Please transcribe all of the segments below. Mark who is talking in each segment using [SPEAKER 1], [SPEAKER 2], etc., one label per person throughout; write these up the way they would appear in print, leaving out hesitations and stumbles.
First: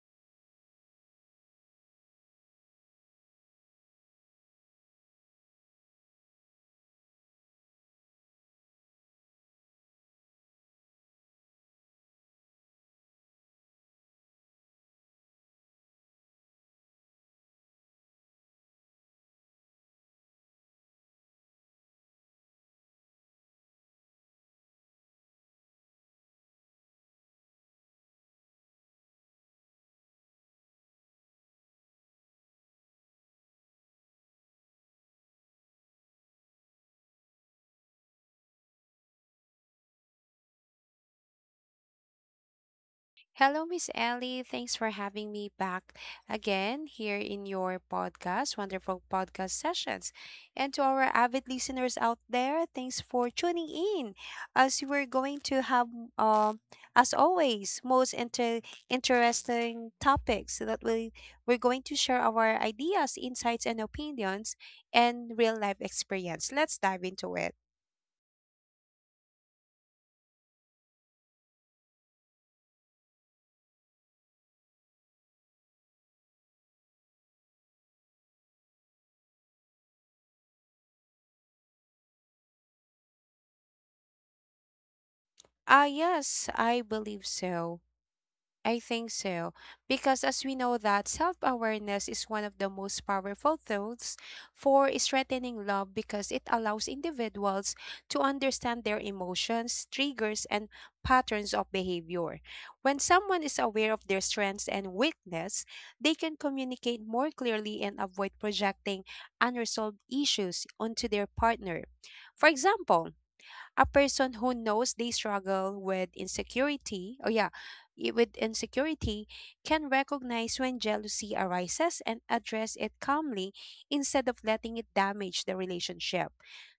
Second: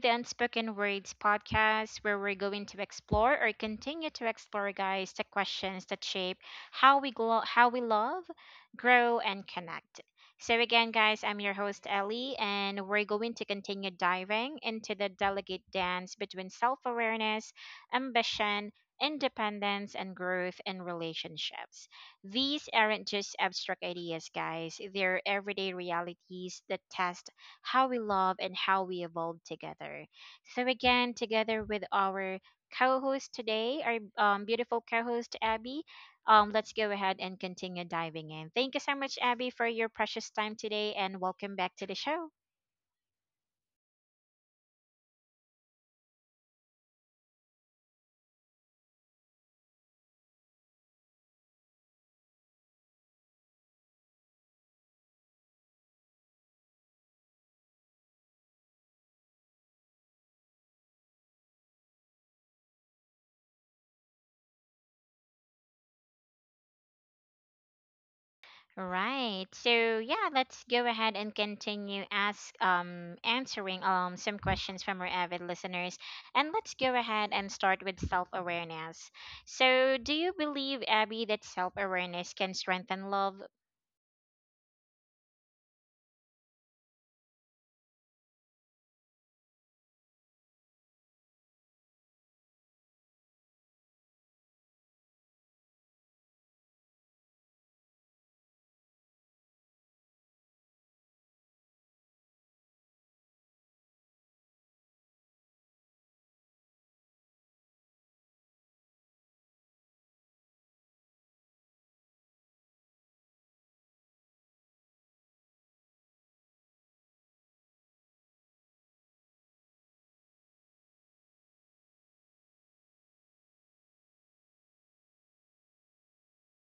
[SPEAKER 1] the Unspoken Words podcast, where we're going to explore or continue to explore, guys, the questions that shape how we love, grow, and connect. So again, guys, I'm your host Ellie, and we're going to continue diving into the delicate dance between self-awareness, ambition, independence, and growth in relationships. These aren't just abstract ideas, guys. They're everyday realities that test how we love, and how we evolve together. So, again, together with our co host today, our beautiful co host, Abby, let's go ahead and continue diving in. Thank you so much, Abby, for your precious time today, and welcome back to the show.
[SPEAKER 2] Hello, Miss Ellie. Thanks for having me back again here in your podcast, wonderful podcast sessions. And to our avid listeners out there, thanks for tuning in. As we're going to have, um, as always, most interesting topics that we're going to share our ideas, insights, and opinions, and real life experience. Let's dive into it.
[SPEAKER 1] Right. So yeah, let's go ahead and continue ask answering some questions from our avid listeners. And let's go ahead and start with self-awareness. So, do you believe, Abby, that self-awareness can strengthen love?
[SPEAKER 2] Ah, yes, I believe so. I think so. Because as we know that self-awareness is one of the most powerful tools for strengthening love because it allows individuals to understand their emotions, triggers, and patterns of behavior. When someone is aware of their strengths and weakness, they can communicate more clearly and avoid projecting unresolved issues onto their partner. For example, a person who knows they struggle with insecurity, oh yeah, with insecurity, can recognize when jealousy arises and address it calmly instead of letting it damage the relationship.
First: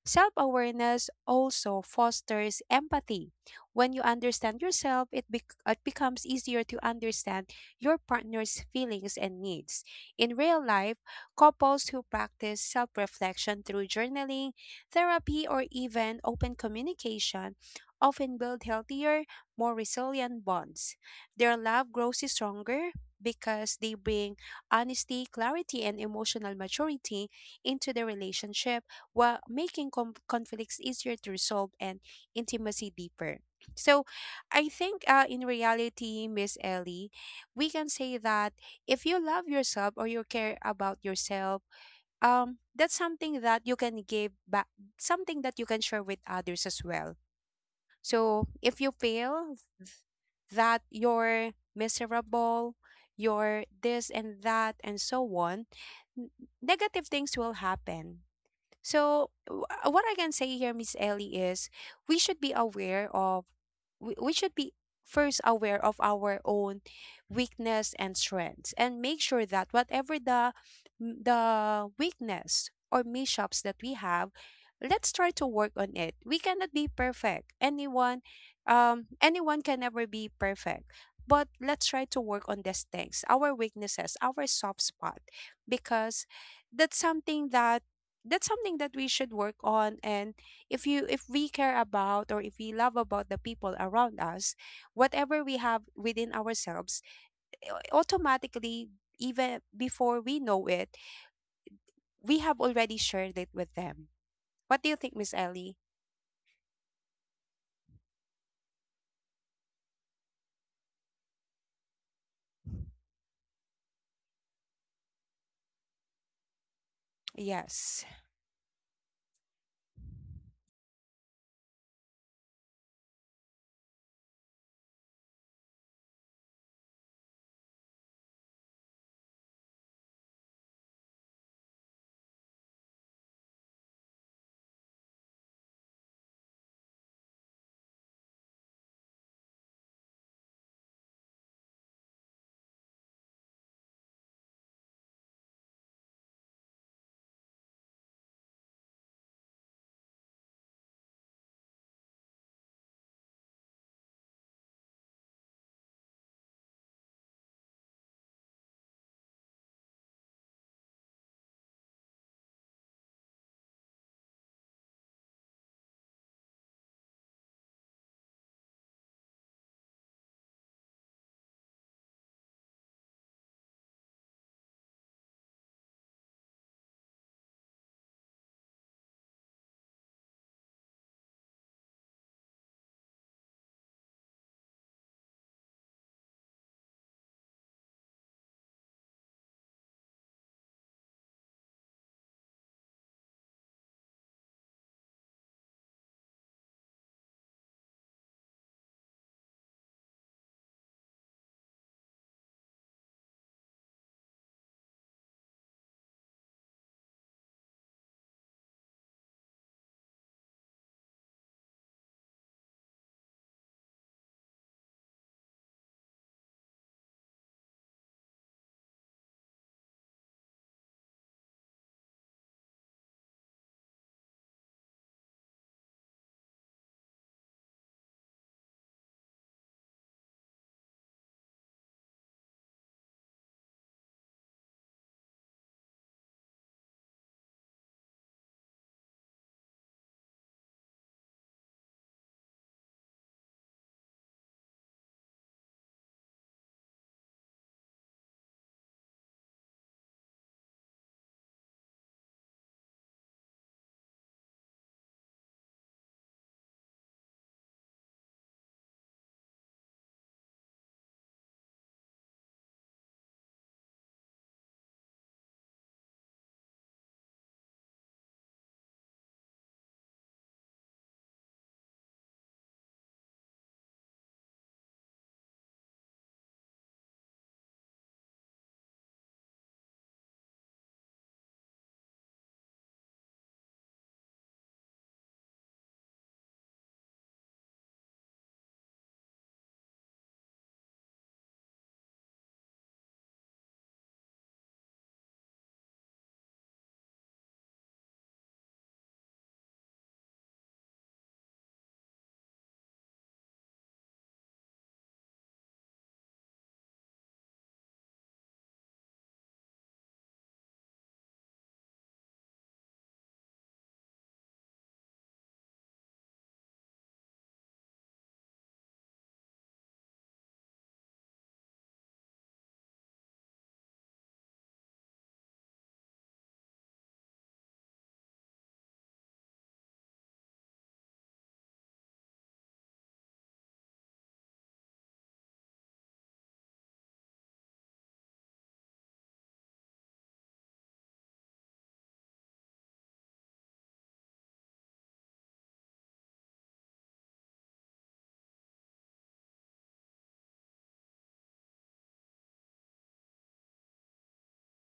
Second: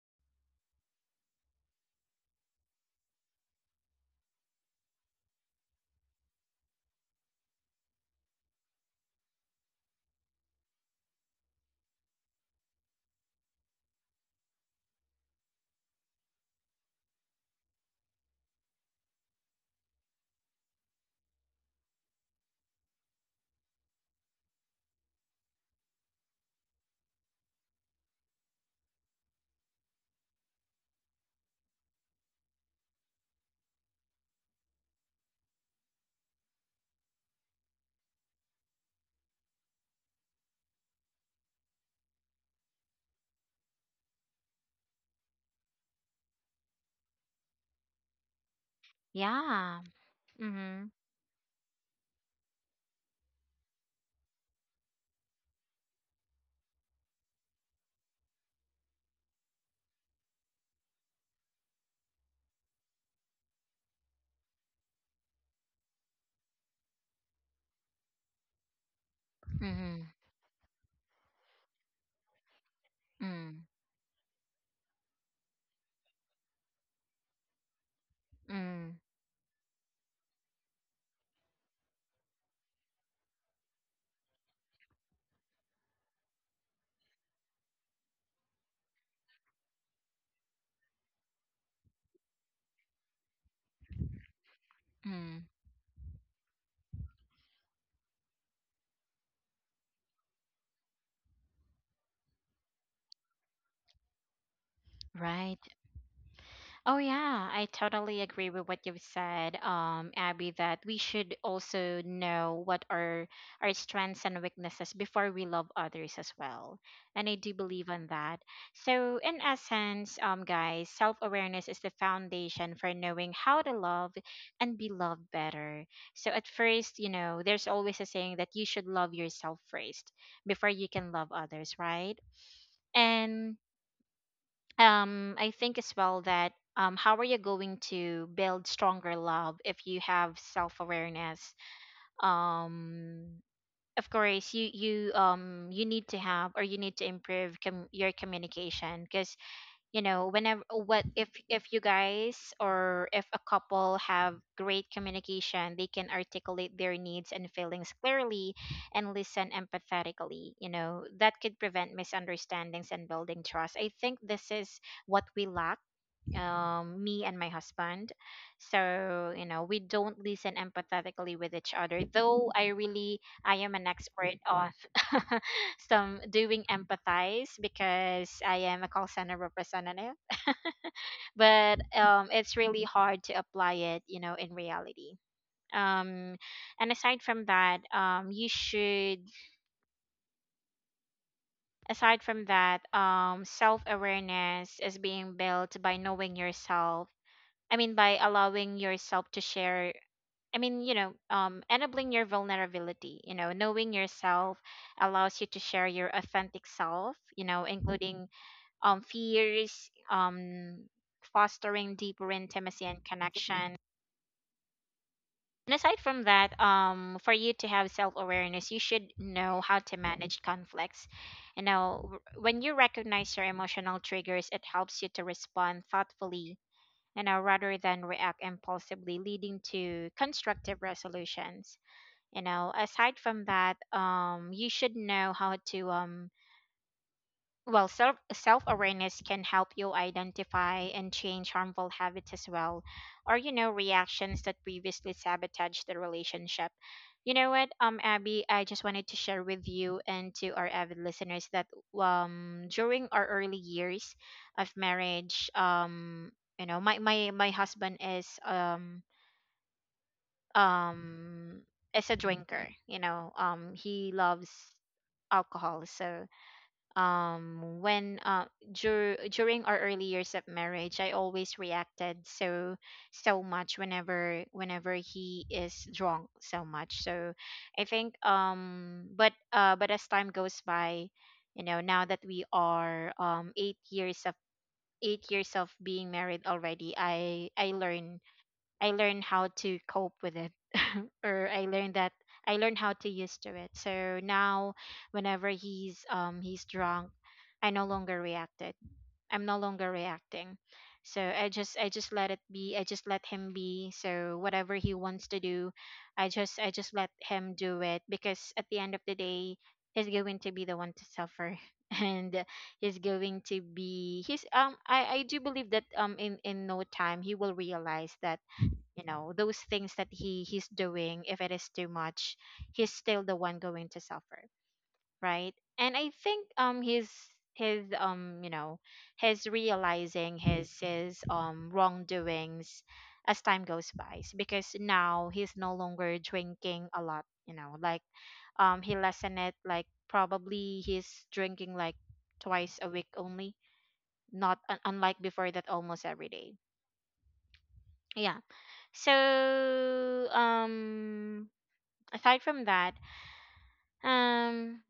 [SPEAKER 2] Self awareness also fosters empathy. When you understand yourself, it becomes easier to understand your partner's feelings and needs. In real life, couples who practice self reflection through journaling, therapy, or even open communication often build healthier, more resilient bonds. Their love grows stronger because they bring honesty, clarity, and emotional maturity into the relationship while making conflicts easier to resolve and intimacy deeper. So, I think in reality, Miss Ellie, we can say that if you love yourself or you care about yourself, that's something that you can give back, something that you can share with others as well. So if you feel
[SPEAKER 1] Yeah.
[SPEAKER 2] that
[SPEAKER 1] Mhm.
[SPEAKER 2] you're miserable, you're this and that and so on, n- negative things will happen. So, what I can say here, Miss Ellie, is we should be aware of, we should be first aware of our own weakness and strengths, and make sure that
[SPEAKER 1] Mhm.
[SPEAKER 2] whatever the weakness or mishaps
[SPEAKER 1] Mm.
[SPEAKER 2] that we have, let's try to work on it. We cannot be perfect. Anyone,
[SPEAKER 1] Mm.
[SPEAKER 2] anyone, can never be perfect, but let's try to work on these things, our weaknesses, our soft spot, because that's something that, we should work on. And if you, if we care about or if we love about the people around us, whatever
[SPEAKER 1] Mm.
[SPEAKER 2] we have within ourselves, automatically, even before we know it, we have already shared it with them. What do you think, Miss
[SPEAKER 1] Right.
[SPEAKER 2] Ellie?
[SPEAKER 1] Oh yeah, I totally agree with what you've said, Abby, that we should also know what are our strengths and weaknesses before we love others as well. And I do believe
[SPEAKER 2] Yes.
[SPEAKER 1] on that. So in essence, guys, self-awareness is the foundation for knowing how to love and be loved better. So at first, you know, there's always a saying that you should love yourself first before you can love others, right? And I think as well that how are you going to build stronger love if you have self-awareness? um of course, you you need to have or you need to improve your communication, because you know, whenever, what if you guys or if a couple have great communication, they can articulate their needs and feelings clearly and listen empathetically, you know, that could prevent misunderstandings and building trust. I think this is what we lack, me and my husband. So, you know, we don't listen empathetically with each other. Though I really I am an expert on some doing empathize because I am a call center representative. But it's really hard to apply it, you know, in reality. Um and aside from that, you should aside from that, um, self awareness is being built by knowing yourself. I mean, by allowing yourself to share, I mean, you know, enabling your vulnerability, you know, knowing yourself allows you to share your authentic self, you know, including fears, fostering deeper intimacy and connection. And aside from that, for you to have self awareness, you should know how to manage conflicts. You know, when you recognize your emotional triggers, it helps you to respond thoughtfully, you know, rather than react impulsively, leading to constructive resolutions. You know, aside from that, you should know how to well, self awareness can help you identify and change harmful habits as well, or you know, reactions that previously sabotaged the relationship. You know what, um, Abby, I just wanted to share with you and to our avid listeners that um, during our early years of marriage, um, you know, my husband um is a drinker, you know, um, he loves alcohol. So um, during our early years of marriage, I always reacted so so much, whenever he is drunk so much. So I think um, but as time goes by, you know, now that we are 8 years of 8 years of being married already, I learned how to cope with it or I learned that I learned how to use to it. So now whenever he's drunk, I no longer reacted. I'm no longer reacting. So I just let it be. I just let him be. So whatever he wants to do, I just let him do it, because at the end of the day, he's going to be the one to suffer and he's going to be he's I do believe that in no time he will realize that, you know, those things that he's doing, if it is too much, he's still the one going to suffer, right? And I think um, his you know, his realizing his wrongdoings as time goes by, because now he's no longer drinking a lot, you know, like um, he lessened it, like probably he's drinking like twice a week only, not unlike before that almost every day. Yeah. So um, aside from that, um,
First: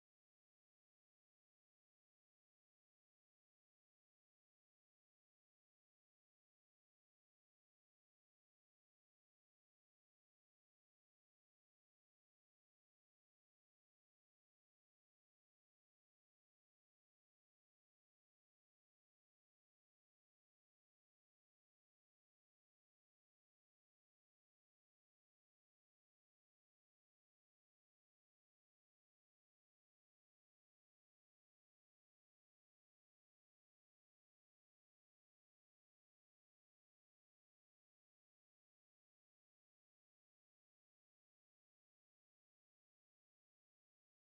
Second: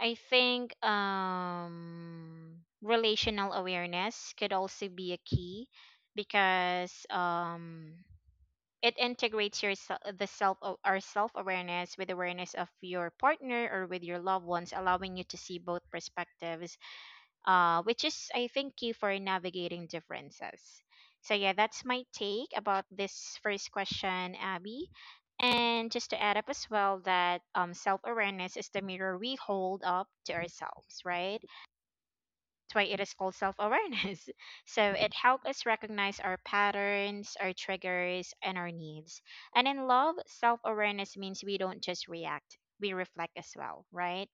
[SPEAKER 1] I think relational awareness could also be a key, because it integrates your our self awareness with awareness of your partner or with your loved ones, allowing you to see both perspectives, which is, I think, key for navigating differences. So, yeah, that's my take about this first question, Abby. And just to add up as well that self awareness is the mirror we hold up to ourselves, right? That's why it is called self awareness. So it helps us recognize our patterns, our triggers, and our needs. And in love, self awareness means we don't just react, we reflect as well, right?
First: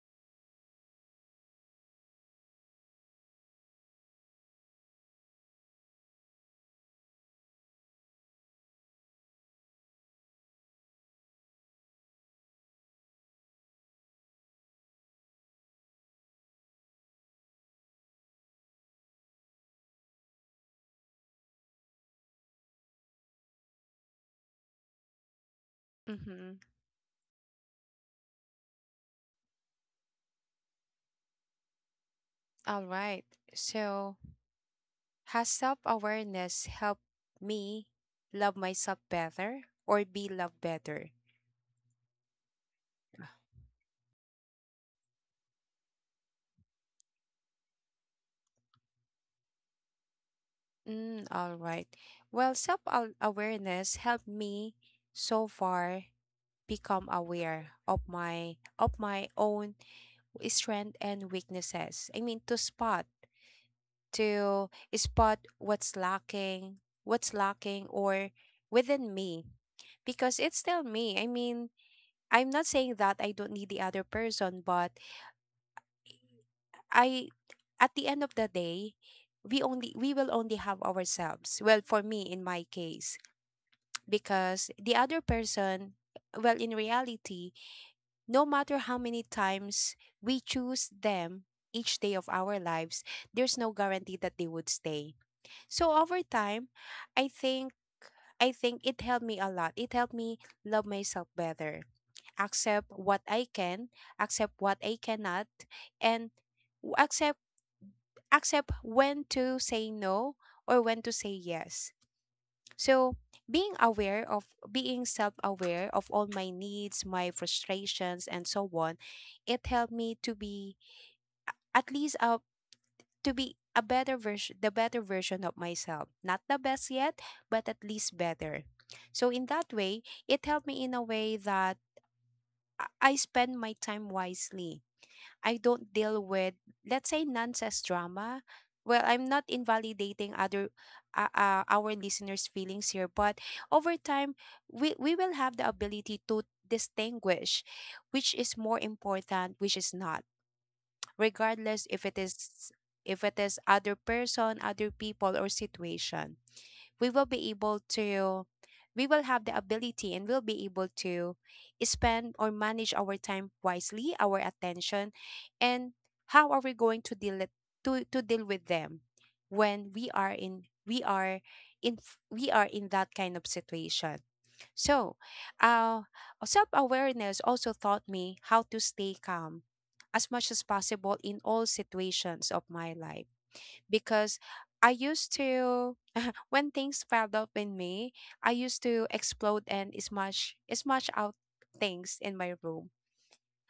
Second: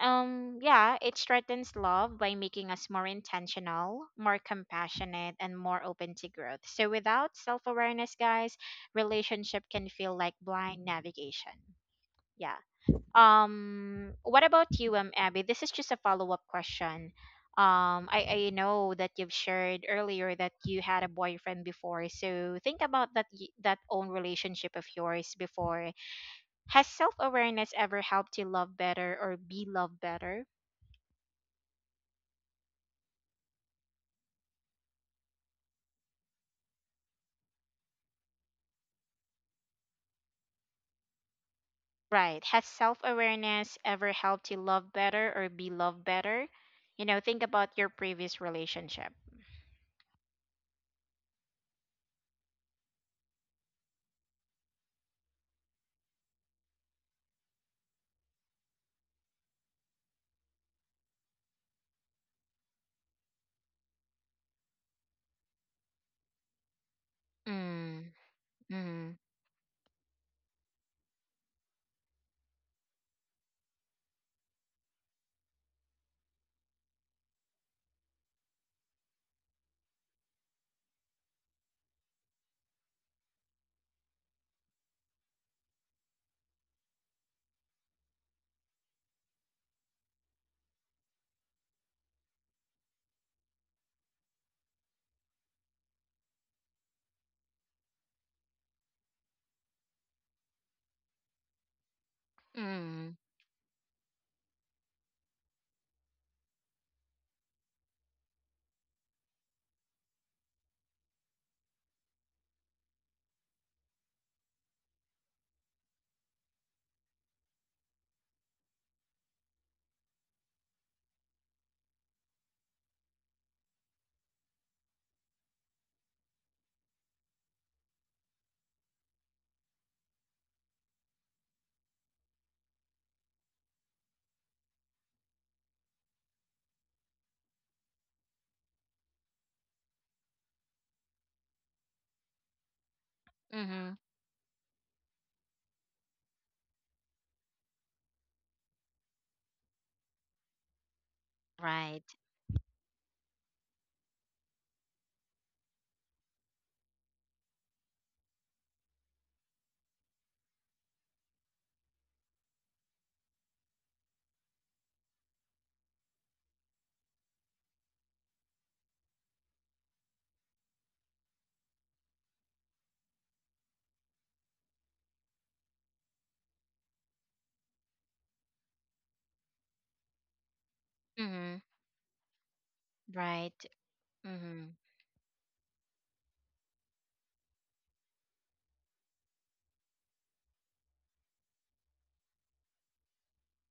[SPEAKER 1] Yeah, it strengthens love by making us more intentional, more compassionate, and more open to growth. So without self awareness, guys, relationship can feel like blind navigation. Yeah. What about you, Abby? This is just a follow up question. I know that you've shared earlier that you had a boyfriend before. So think about that that own relationship of yours before.
[SPEAKER 2] mm-hmm.
[SPEAKER 1] Has self awareness ever helped you love better or be loved better?
[SPEAKER 2] All right. So has self-awareness helped me love myself better or be loved better?
[SPEAKER 1] Right. Has self awareness ever helped you love better or be loved better? You know, think about your previous relationship.
[SPEAKER 2] Mm, all right. Well, self awareness helped me so far become aware of my own strength and weaknesses. I mean to spot, what's lacking,
[SPEAKER 1] Mm,
[SPEAKER 2] or
[SPEAKER 1] mm,
[SPEAKER 2] within me, because it's still me. I mean, I'm not saying that I don't need the other person, but I, at the end of the day, we will only have ourselves. Well, for me in my case, because the other person, well, in reality, no matter how many times we choose them each day of our lives, there's no guarantee that they would stay. So over time, i think I think it helped me a lot. It helped me love myself better, accept
[SPEAKER 1] mm,
[SPEAKER 2] what I can, accept what I cannot, and w- accept accept when to say no or when to say yes. So, being aware, of being self aware of all my needs, my frustrations, and so on, it helped me to be at least to be a better version, the better version of myself. Not the best yet, but at least better. So, in that way, it helped me in a way that I spend my time wisely. I don't deal with, let's say, nonsense drama. Well, I'm not invalidating other, our listeners' feelings here, but
[SPEAKER 1] mm-hmm.
[SPEAKER 2] over time, we will have the ability to distinguish which is more important, which is not, regardless
[SPEAKER 1] Right.
[SPEAKER 2] if it is, other person, other people, or situation. We will be able to, we will have the ability and we'll be able to spend or manage our time wisely, our attention, and how are we going to deal with them when we are in that kind of situation. So uh self-awareness also taught me how to stay calm as much as possible in
[SPEAKER 1] Mm-hmm.
[SPEAKER 2] all situations of my life.
[SPEAKER 1] Right.
[SPEAKER 2] Because
[SPEAKER 1] Mm-hmm.
[SPEAKER 2] I used to when things piled up in me, I used to explode and smash out things in my room.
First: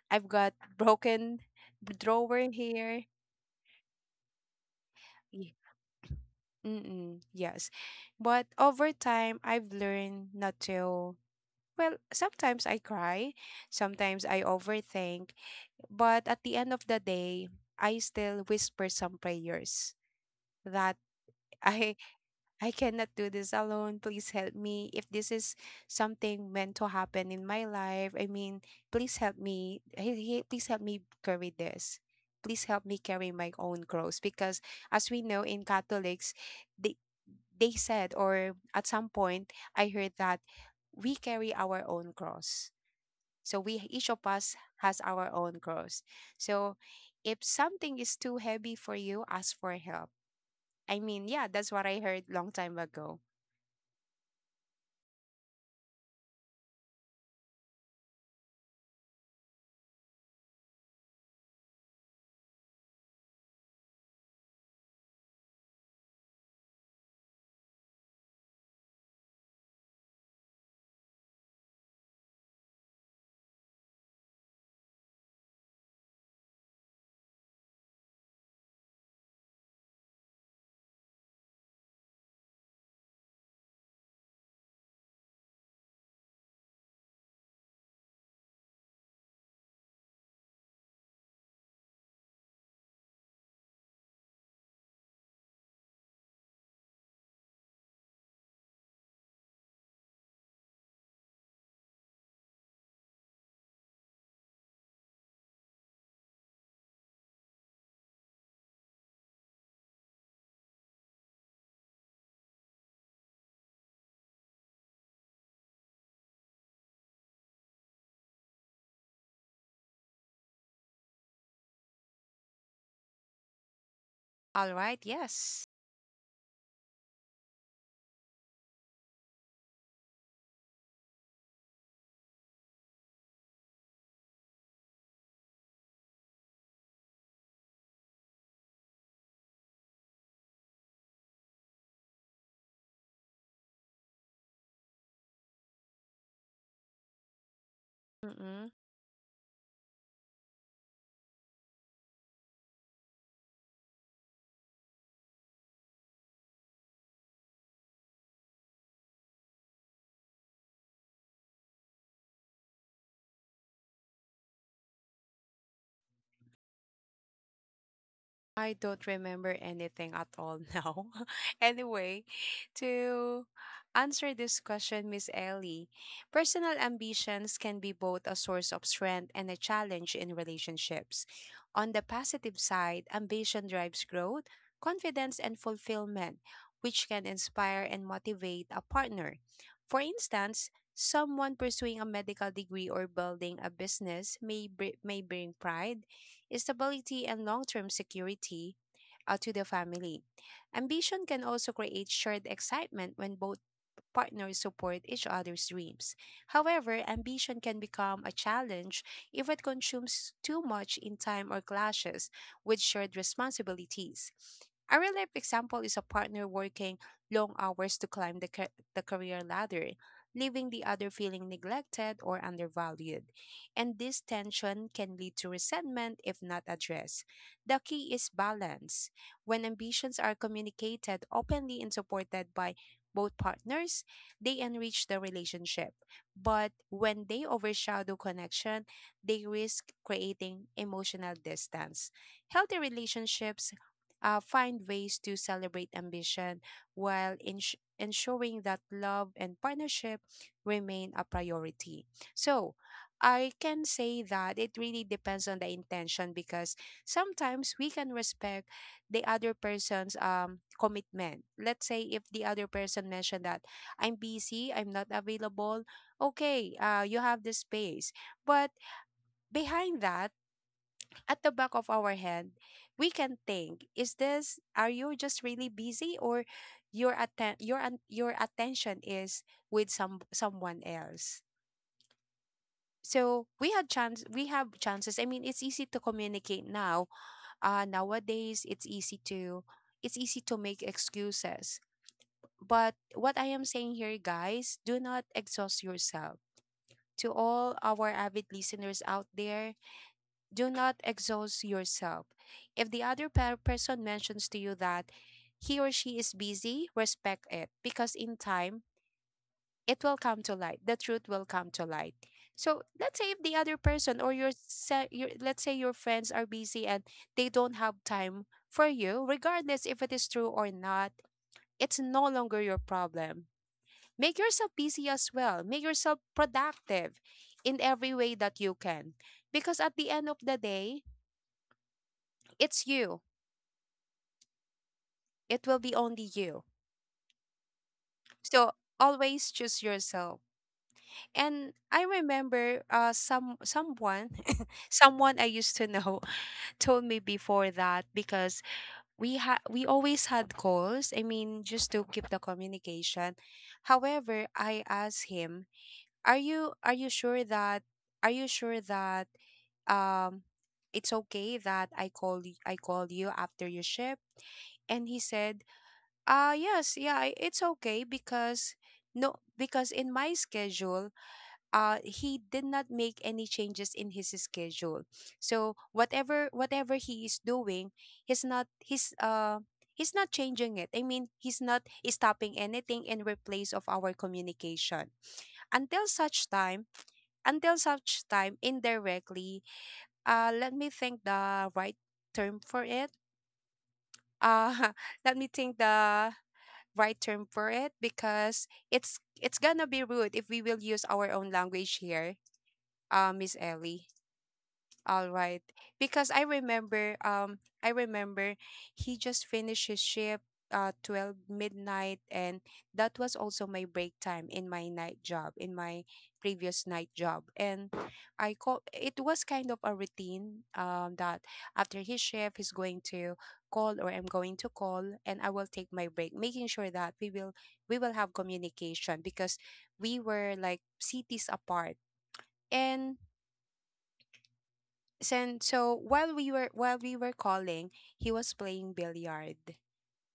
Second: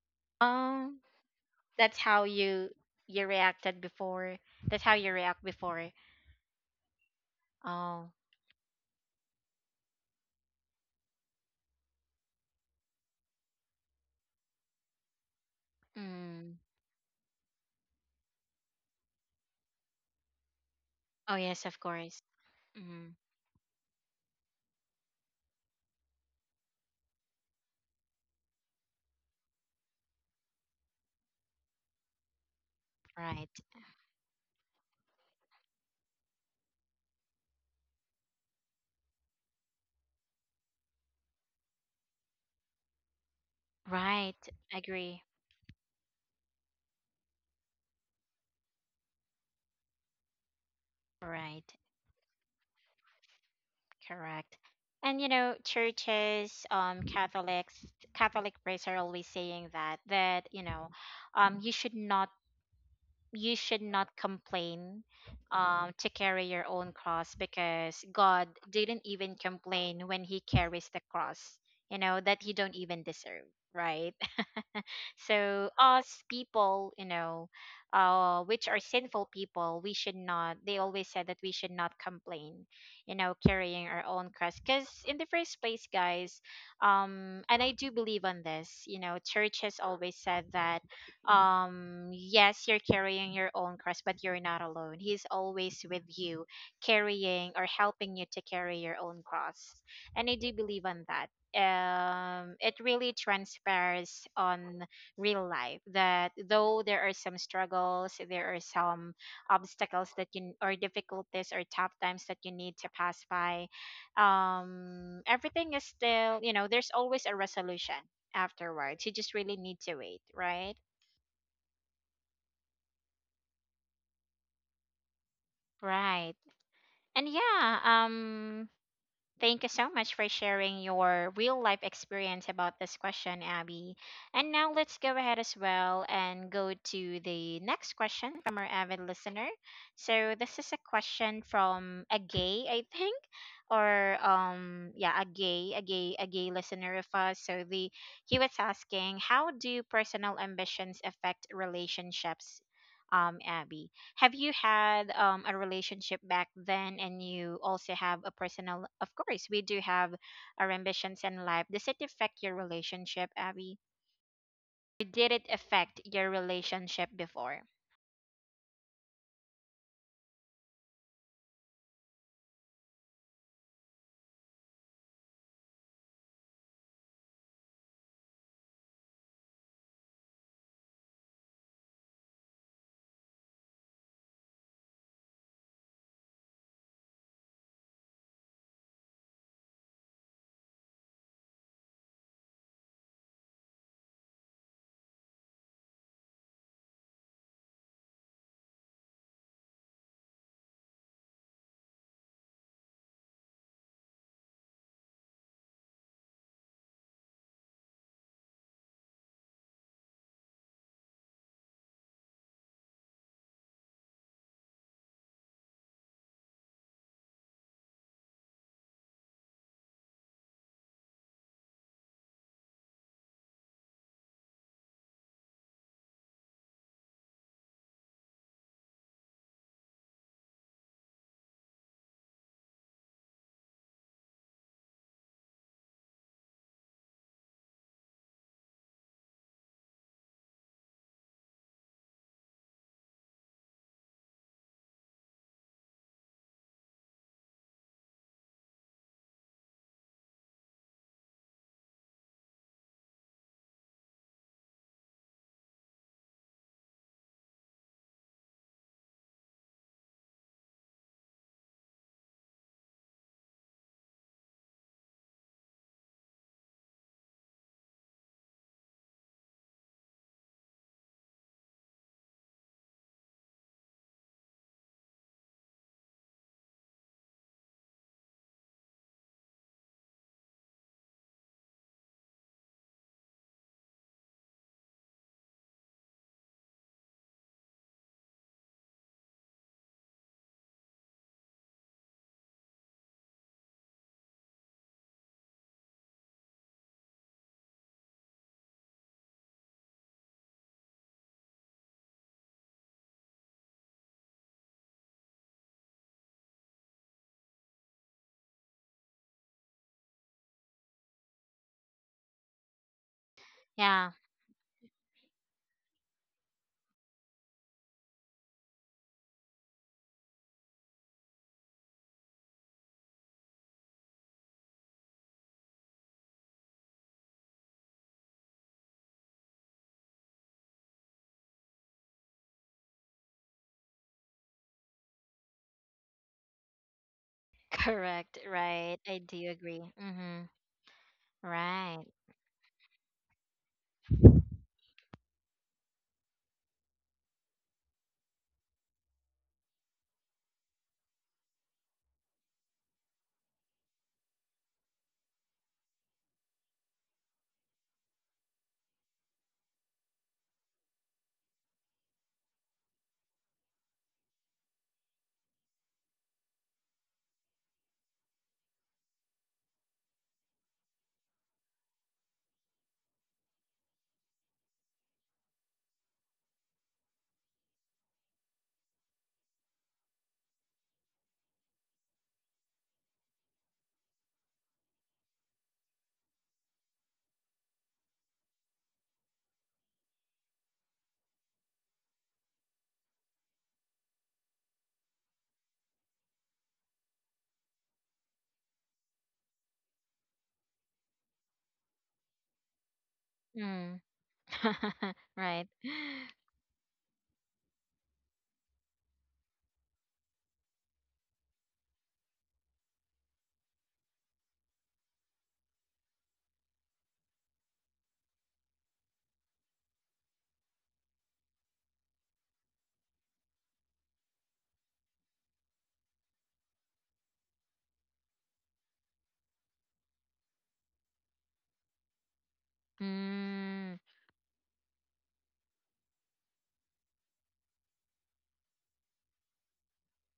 [SPEAKER 2] I've got
[SPEAKER 1] Um,
[SPEAKER 2] broken
[SPEAKER 1] that's how
[SPEAKER 2] drawer here.
[SPEAKER 1] you reacted before. That's how you react
[SPEAKER 2] y-
[SPEAKER 1] before.
[SPEAKER 2] Mm-mm, yes.
[SPEAKER 1] Oh.
[SPEAKER 2] But over time, I've learned not to. Well, sometimes I cry, sometimes I overthink, but at the
[SPEAKER 1] Mm.
[SPEAKER 2] end of the day, I still whisper some prayers that
[SPEAKER 1] Oh yes, of
[SPEAKER 2] I,
[SPEAKER 1] course.
[SPEAKER 2] cannot
[SPEAKER 1] Mm.
[SPEAKER 2] do this alone. Please help me. If this is something meant to happen in my life, I mean, please help me. Please help me carry this. Please help me carry
[SPEAKER 1] Right.
[SPEAKER 2] my own cross. Because as we know in Catholics, they, they said, or at some point, I heard that we carry our own cross. So we, each of
[SPEAKER 1] Right.
[SPEAKER 2] us, has
[SPEAKER 1] Agree.
[SPEAKER 2] our own cross. So if something is too heavy for you, ask for help. I mean, yeah, that's
[SPEAKER 1] Right.
[SPEAKER 2] what I heard long time ago.
[SPEAKER 1] Correct. And you know, churches, Catholics, Catholic priests are always saying that you know, um, you should not you should not complain, to carry your own cross, because God didn't even complain when He carries the cross. You know that you don't even deserve, right? So us people, you know, which are sinful people, we should not. They always said that we should not complain, you know, carrying our own cross. Because in the first place, guys, and I do believe on this. You know, church has always said that, yes, you're carrying your own cross, but you're not alone. He's always with you, carrying or helping you to carry your own cross. And I do believe on that. It really transpires on real life that though there are some struggles, there are some obstacles that you, or difficulties or tough times that you need to pass by, um, everything is still, you know, there's always a resolution afterwards. You just really need to wait, right?
[SPEAKER 2] All right, yes.
[SPEAKER 1] Right. And yeah, um, thank you so much for sharing your real life experience about this question, Abby. And now let's go ahead as well and go to the next question from our avid listener. So this is a question from a gay, I think, or yeah, a gay listener of us. So the he was
[SPEAKER 2] Mm-mm.
[SPEAKER 1] asking, how do personal ambitions affect relationships, Abby? Have you had a relationship back then and you also have a personal, of course we do have our ambitions in life. Does it affect your relationship, Abby? Did it affect your relationship before?
[SPEAKER 2] I don't remember anything at all now. Anyway, to answer this question, Miss Ellie, personal ambitions can be both a source of strength and a challenge in relationships. On the positive side, ambition drives growth, confidence, and fulfillment, which can inspire and motivate a partner. For instance, someone pursuing a medical degree or building a business may bring pride, stability, and long term security to the family. Ambition can also create shared excitement when both partners support each other's dreams. However, ambition can become a challenge if it consumes too much in time or clashes with shared responsibilities. A real life example is a partner working long hours to climb the career ladder, leaving the other feeling neglected or undervalued. And this tension can lead to resentment if not addressed. The key is balance. When ambitions are communicated openly and supported by both partners, they enrich the relationship. But when they overshadow connection, they risk creating emotional distance. Healthy relationships find ways to celebrate ambition while ensuring that love and partnership remain a priority. So, I can say that it really depends on the intention, because sometimes we can respect the other person's commitment. Let's say if the other person mentioned that I'm busy, I'm not available. Okay, you have the space. But behind that, at the back of our head, we can think: Is this? Are you just really busy, or your attention is with someone else? So we had chance. We have chances. I mean, it's easy to communicate now. Nowadays, it's easy to make excuses. But what I am saying here, guys, do not exhaust yourself. To all our avid listeners out there, do not exhaust yourself. If the other person mentions to you that he or she is busy, respect it, because in time it will come to light. The truth will come to light. So let's say if the other
[SPEAKER 1] Yeah,
[SPEAKER 2] person or your, se- your let's say your friends are busy and they don't have time for you, regardless if it is true or not, it's no longer your problem. Make yourself busy as well. Make yourself productive in every way that you can. Because at the end of the day, it's you. It will be only you.
[SPEAKER 1] correct,
[SPEAKER 2] So
[SPEAKER 1] right. I do
[SPEAKER 2] always choose
[SPEAKER 1] agree.
[SPEAKER 2] yourself.
[SPEAKER 1] Mm-hmm.
[SPEAKER 2] And I
[SPEAKER 1] Right.
[SPEAKER 2] remember someone someone I used to know told me before that, because we always had calls. I mean, just to keep the communication. However, I asked him, "Are you, are you sure that um it's okay that I call you after your shift?" And he said, "Yes, yeah, it's okay, because no, because in my schedule," he did not make any changes in his schedule. So whatever he is doing, he's not he's uh he's not changing it. I mean, he's not stopping anything in replace of our communication. Until such time, indirectly let me think the right term for it, uh let me think the right term for it, because it's gonna be rude if we will use our own language here, Miss
[SPEAKER 1] Mm.
[SPEAKER 2] Ellie. All right.
[SPEAKER 1] right.
[SPEAKER 2] Because I remember he just finished his shift 12 midnight, and that was also my break time in my night job, in my previous night job. And I call it was kind of a routine, that after his shift he's going to call or I'm going to call, and I will take my break making sure that we will have communication because we were like cities apart. and
[SPEAKER 1] Mm.
[SPEAKER 2] and so while we were calling, he was playing billiard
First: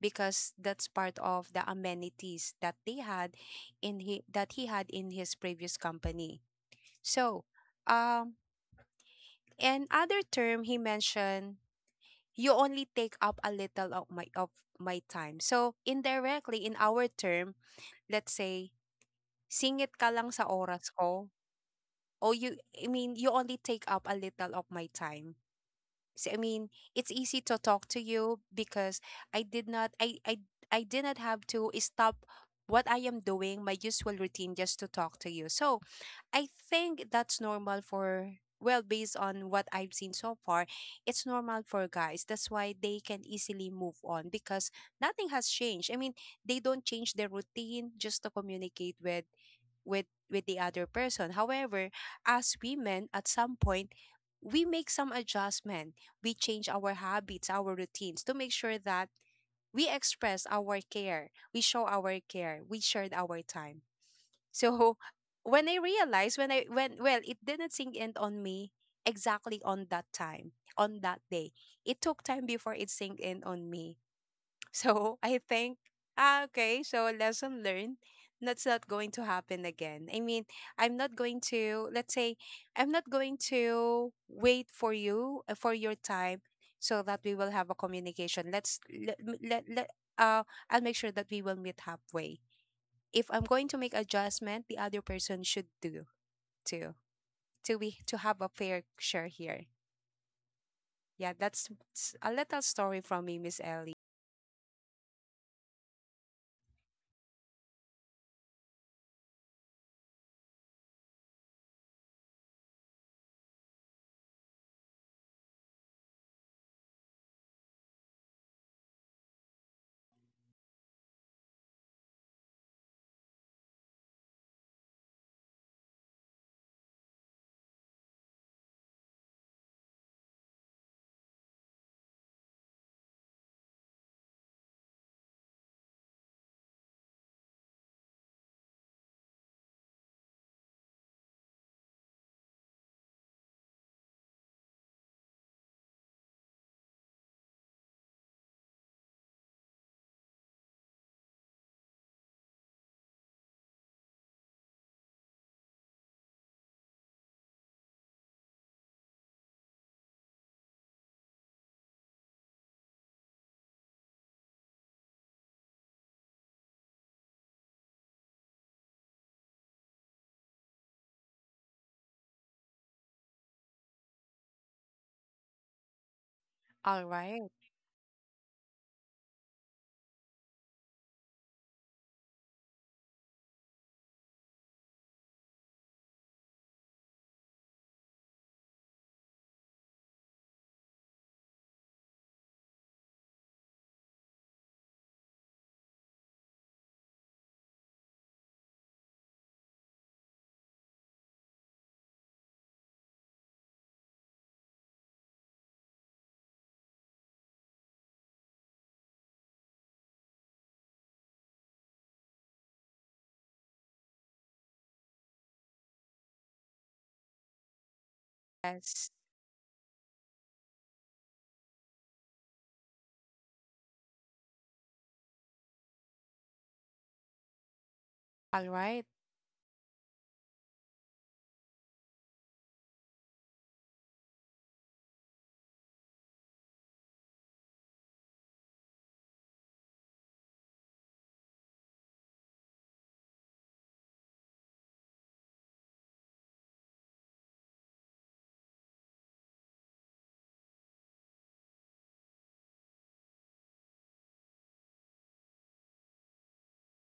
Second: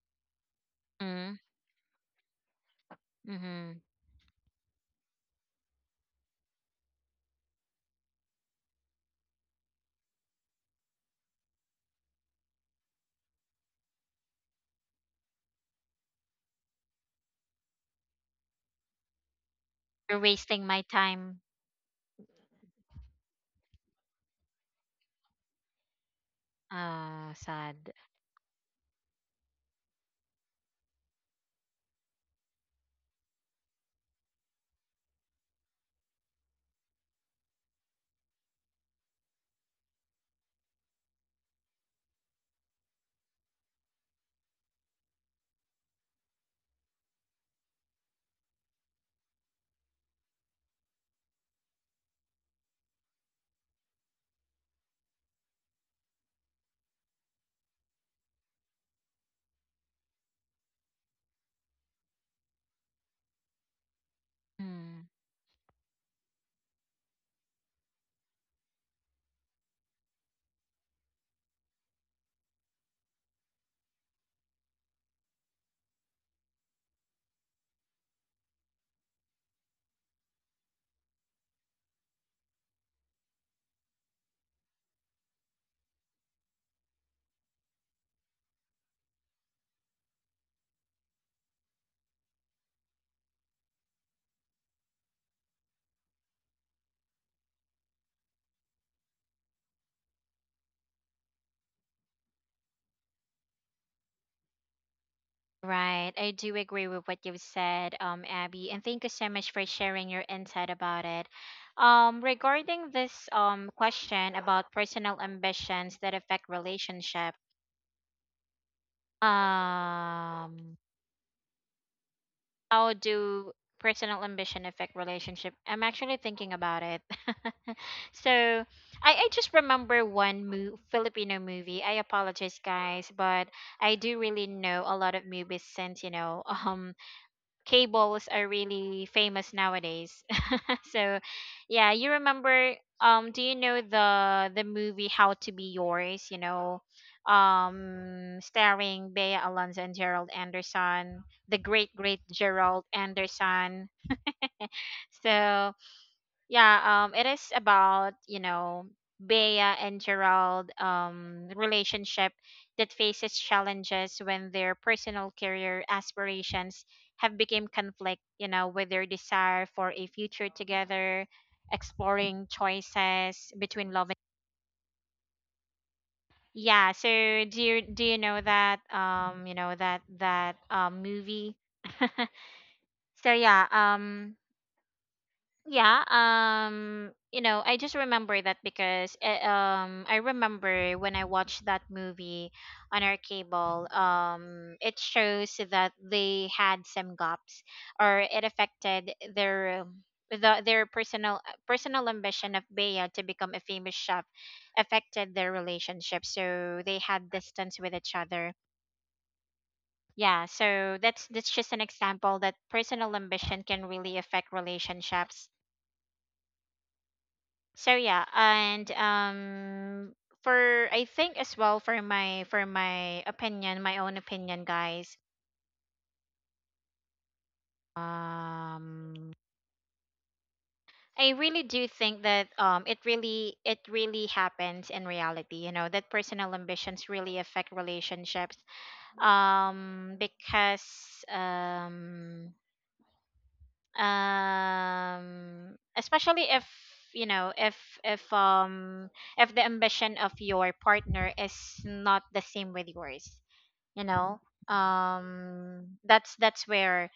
[SPEAKER 2] because that's part
[SPEAKER 1] Mm.
[SPEAKER 2] of the amenities that they had
[SPEAKER 1] Mm-hmm.
[SPEAKER 2] in he that he had in his previous company. So, um, and other term he mentioned, you only take up a little of my time. So indirectly in our term, let's say, singit ka
[SPEAKER 1] You're
[SPEAKER 2] lang sa
[SPEAKER 1] wasting my
[SPEAKER 2] oras ko.
[SPEAKER 1] time.
[SPEAKER 2] O you, I mean, you only take up a little of my time. So I mean, it's
[SPEAKER 1] Ah,
[SPEAKER 2] easy to talk
[SPEAKER 1] sad.
[SPEAKER 2] to you because I did not I I I did not have to stop what I am doing, my usual routine, just to talk to you. So I think that's normal for, well, based on what I've seen so far, it's normal for guys. That's why they can easily move on because nothing has changed. I mean, they don't change their routine just to communicate with with the other person. However, as women, at some point, we make some adjustment. We change our habits, our routines to make sure that we express our care, we show our care, we shared our time. So
[SPEAKER 1] Mm.
[SPEAKER 2] when I realized, when I when well, it didn't sink in on me exactly on that time, on that day. It took time before it sank in on me. So I think, ah, okay, so lesson learned. That's not going to happen again. I mean, I'm not going to, let's say, I'm not going to wait for you, for your time, so that we will have a communication. Let's, let, let, let, uh, I'll make sure that we will meet halfway. If I'm going to make adjustment, the other person should do too, to be, to have a fair share here. Yeah, that's a little story from me, Miss Ellie.
[SPEAKER 1] Right. I do agree with what you've said, Abby, and thank you so much for sharing your insight about it. Regarding this question about personal ambitions that affect relationship, um, how do personal ambition affect relationship? I'm actually thinking about it. So I just remember one Filipino movie. I apologize, guys, but I do really know a lot of movies, since you know, um, cables are really famous nowadays. So, yeah, you remember? Do you know the movie How to Be Yours? You know, starring Bea Alonzo and Gerald Anderson, the great Gerald Anderson. So yeah, it is about, you know, Bea and Gerald relationship that faces challenges when their personal career aspirations have become conflict, you know, with their desire for a future together, exploring choices between love and yeah,
[SPEAKER 2] All
[SPEAKER 1] so
[SPEAKER 2] right.
[SPEAKER 1] do you know that movie? so yeah, um I just remember that because I remember when I watched that movie on our cable, it shows that they had some gaps or it affected their the, their personal personal ambition of Bea to become a famous chef affected their relationship. So they had distance with each other. Yeah, so that's just an example that personal ambition can really affect relationships, so yeah and
[SPEAKER 2] Yes.
[SPEAKER 1] for I think as well, for my opinion, my own opinion, guys,
[SPEAKER 2] All right.
[SPEAKER 1] um I really do think that it really, it really happens in reality, you know, that personal ambitions really affect relationships, because especially if you know if um if the ambition of your partner is not the same with yours, you know, um that's that's where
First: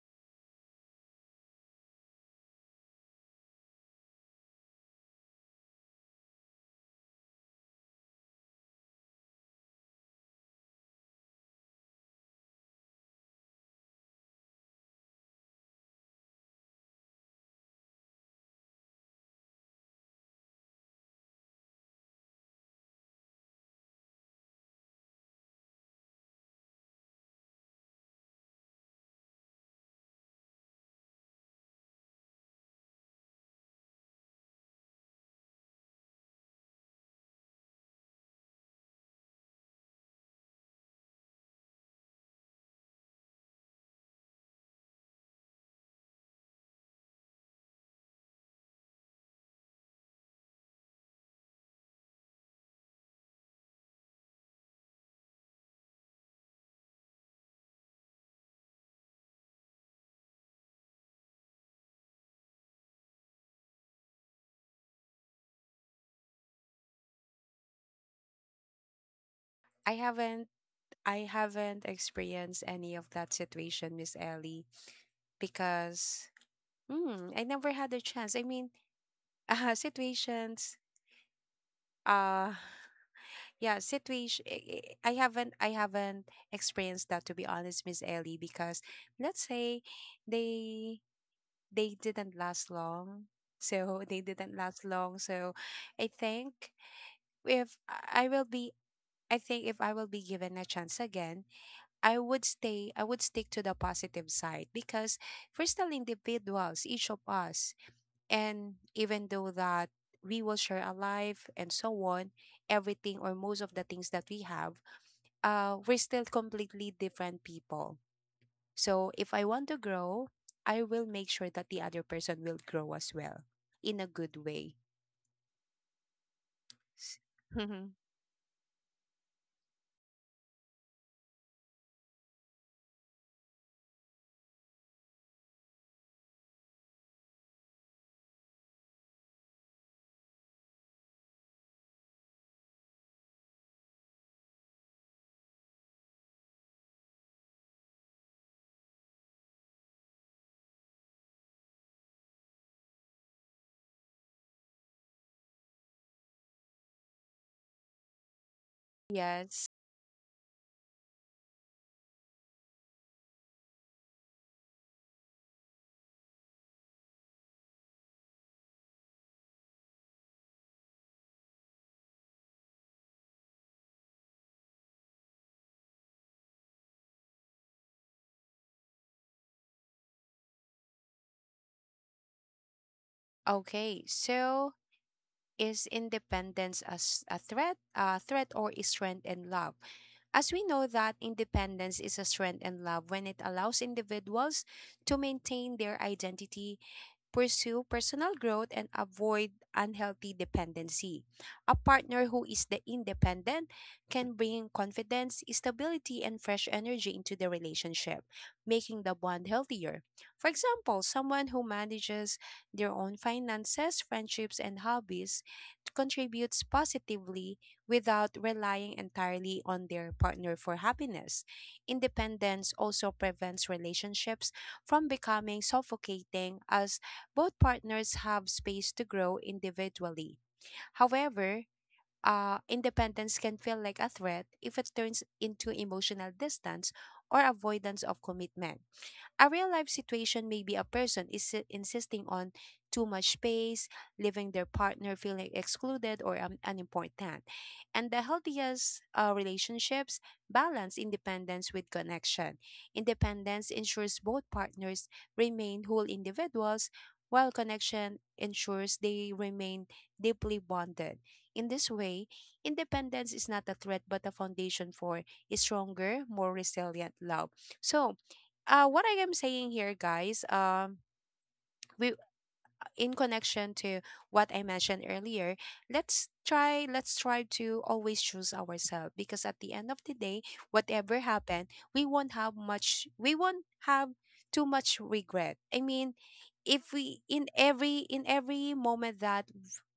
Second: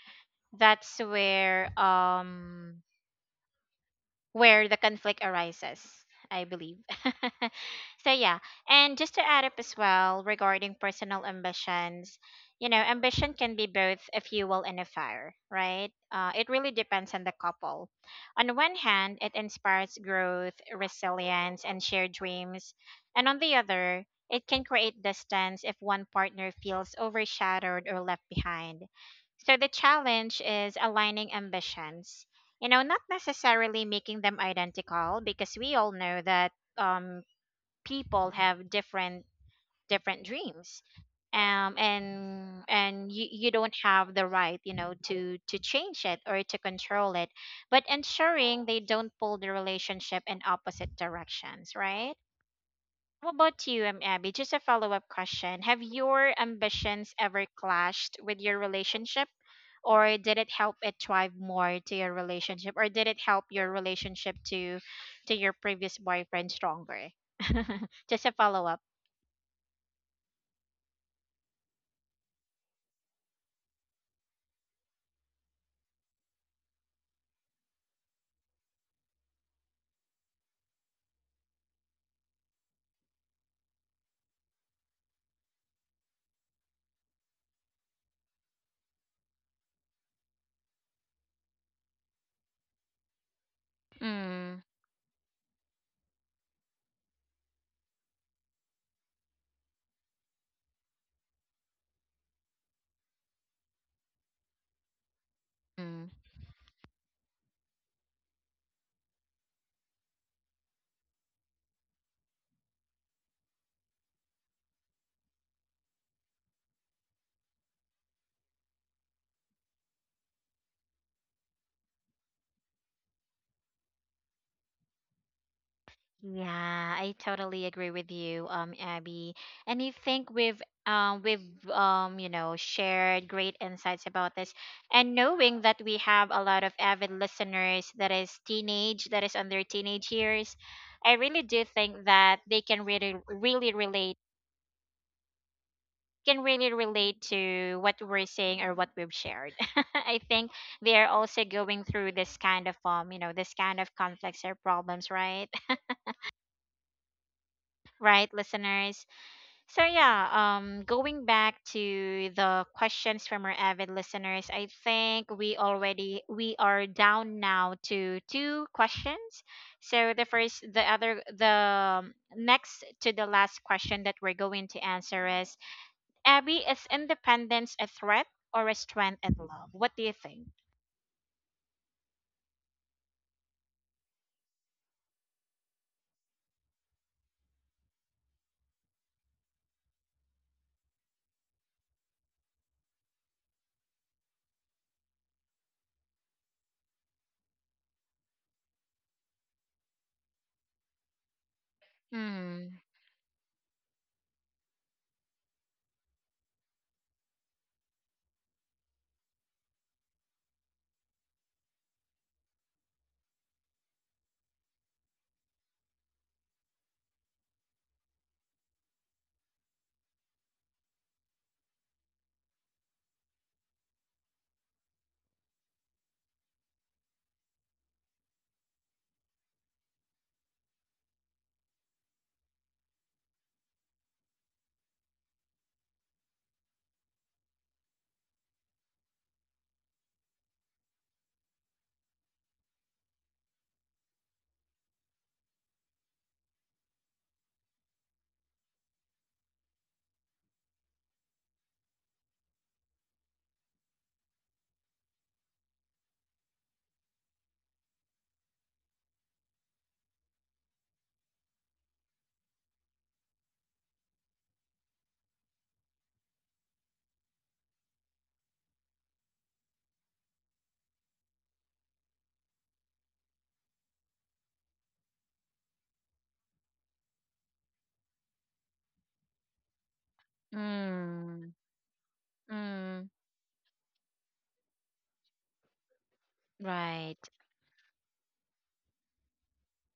[SPEAKER 1] that's where the conflict arises, I believe. So yeah, and just to add up as well regarding personal ambitions, you know, ambition can be both a fuel and a fire, right? It really depends on the couple. On one hand, it inspires growth, resilience, and shared dreams, and on the other, it can create distance if one partner feels overshadowed or left behind. So, the challenge is aligning ambitions, you know, not necessarily making them identical, because we all know that um people have different different dreams, and you don't have the right, you know, to change it or to control it, but ensuring they don't pull the relationship in opposite directions, right? How about you, Abby? Just a follow up question. Have your ambitions ever clashed with your relationship? Or did it help it thrive more to your relationship? Or did it help your relationship to your previous boyfriend stronger? Just a follow up.
[SPEAKER 2] I haven't I haven't experienced any of that situation, Miss Ellie, because I never had a chance. I mean, situations uh yeah, I haven't experienced that, to be honest, Miss Ellie, because let's say they they didn't last long. So they didn't
[SPEAKER 1] Mm-hmm.
[SPEAKER 2] last long. So I think if I I will be I think if I will be given a chance again, I would stay, I would stick to the positive side because we're still individuals, each of us. And even though that we will share a life and so on, everything or most of the things that we have, we're still completely different people. So if I want to grow, I will make sure that the other person will grow as well, in a good way.
[SPEAKER 1] Yeah, I
[SPEAKER 2] S-
[SPEAKER 1] totally agree with you, Abby. And I think we've you know shared great insights about this. And knowing that we have a lot of avid listeners that is teenage, that is under teenage years, I really do think that they can really really relate, can really relate to what we're saying or what we've shared. I think they are also going through this kind of you know, this kind of conflicts or problems, right? Right, listeners?
[SPEAKER 2] yes.
[SPEAKER 1] So yeah, going back to the questions from our avid listeners, I think we already, we are down now to two questions. So the next to the last question that we're going to answer is, Abby, is independence a threat or a strength in love? What do you think?
[SPEAKER 2] Okay. So is independence a, a threat, or a strength in love? As we know that independence is a strength and love when it allows individuals to maintain their identity, pursue personal growth, and avoid unhealthy dependency. A partner who is
[SPEAKER 1] Mm,
[SPEAKER 2] the independent can bring confidence, stability, and fresh energy into the relationship, making the bond healthier. For example, someone who manages their own finances, friendships, and hobbies contributes positively without relying entirely on their partner for happiness. Independence also prevents relationships from becoming suffocating as both partners have space to grow individually. However, independence can feel like a threat if it turns into emotional distance or avoidance of commitment. A real life situation may be a person is insisting on too much space, leaving their partner feeling excluded or unimportant. And the healthiest relationships balance independence with connection. Independence ensures both partners remain whole individuals, while connection ensures they remain deeply bonded. In this way, independence is not a threat but a foundation for a stronger, more resilient love. So, what I am saying here, guys, we, in connection to what I mentioned earlier, let's try to always choose ourselves because at the end of the day, whatever
[SPEAKER 1] mm,
[SPEAKER 2] happened,
[SPEAKER 1] mm,
[SPEAKER 2] we won't have too much regret. I mean, if we,
[SPEAKER 1] right.
[SPEAKER 2] in every moment that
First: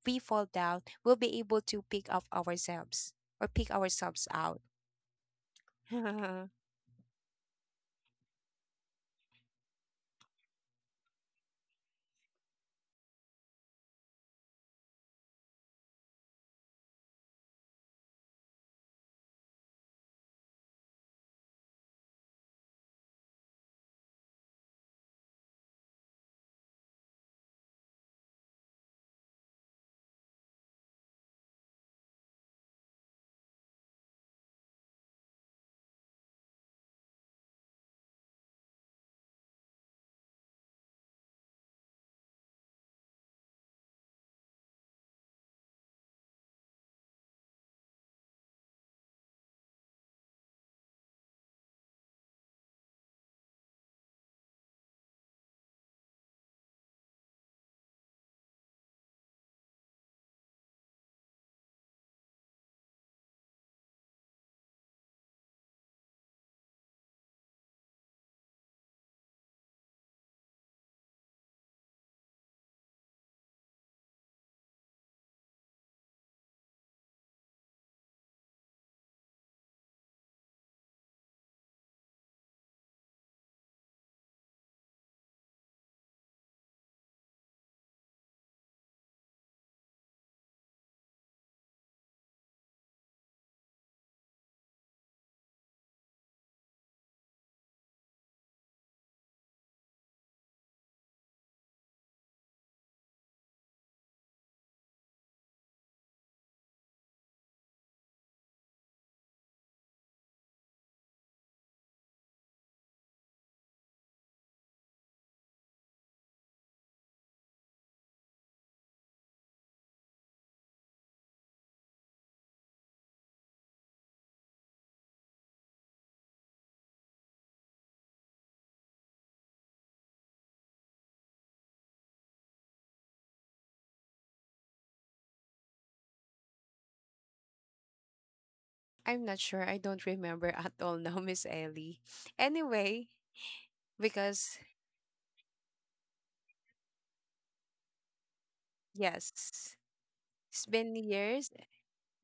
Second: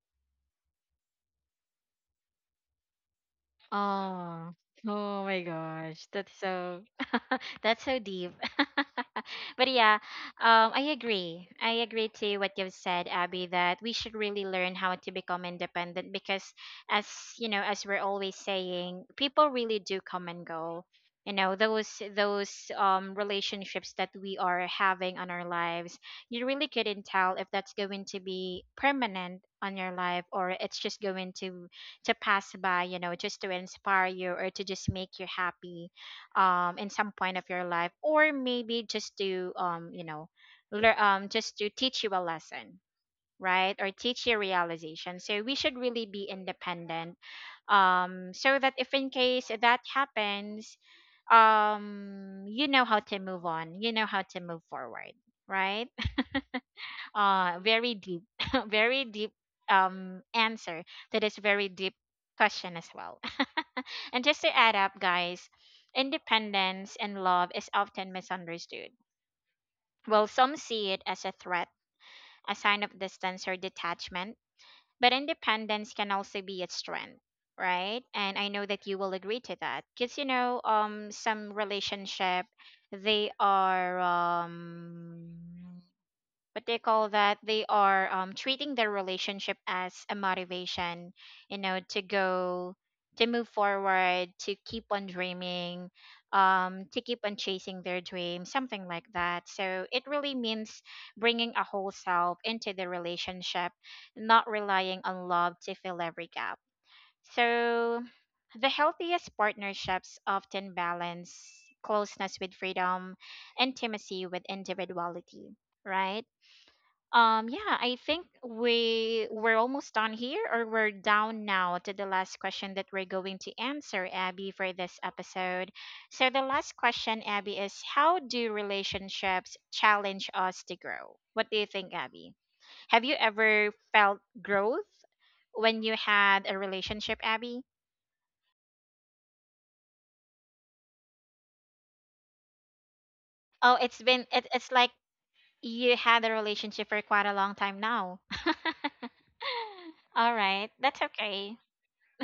[SPEAKER 2] we fall down, we'll be able to pick up ourselves or pick ourselves
[SPEAKER 1] Oh,
[SPEAKER 2] out.
[SPEAKER 1] oh my gosh, that's
[SPEAKER 2] I'm
[SPEAKER 1] so, that's so deep. But yeah, I agree. I agree to what you've said, Abby, that we should really learn how to become independent because as, you know, as we're always saying, people really do come and go. You know, those relationships that we are having on our lives, you really couldn't tell if that's going to be permanent on your life or it's just going to pass by, you know, just to inspire you or to just make you happy in some point of your life, or maybe just to you know, learn, just to teach you a lesson, right? Or teach you realization. So we should really be independent, so that if in case that happens, you know how to move on, you know how to move forward, right? Very deep, very deep answer to this very deep question as well. And just to add up, guys, independence and love is often misunderstood. Well, some see it as a threat, a sign of distance or detachment, but independence can also be a strength, right? And I know that you will agree to that, because you know, some relationship, they are what they call that they are treating their relationship as a motivation, you know, to go, to move forward, to keep on dreaming, to keep on chasing their dream, something like that. So it really means bringing a whole self into the relationship, not relying on love to fill every gap. So the healthiest partnerships often balance closeness with freedom, intimacy with individuality, right? Yeah, I think we, we're almost done here, or we're down now to the last question that we're going to answer, Abby, for this episode. So the last question, Abby, is how do relationships challenge us to grow? What do you think, Abby? Have you ever felt growth when you had a relationship, Abby?
[SPEAKER 2] not sure. I don't remember at all now, Miss Ellie. Anyway,
[SPEAKER 1] Oh, it's been, it,
[SPEAKER 2] because
[SPEAKER 1] it's like you had a relationship for quite a long time now.
[SPEAKER 2] yes,
[SPEAKER 1] All
[SPEAKER 2] it's
[SPEAKER 1] right,
[SPEAKER 2] been
[SPEAKER 1] that's
[SPEAKER 2] years
[SPEAKER 1] okay.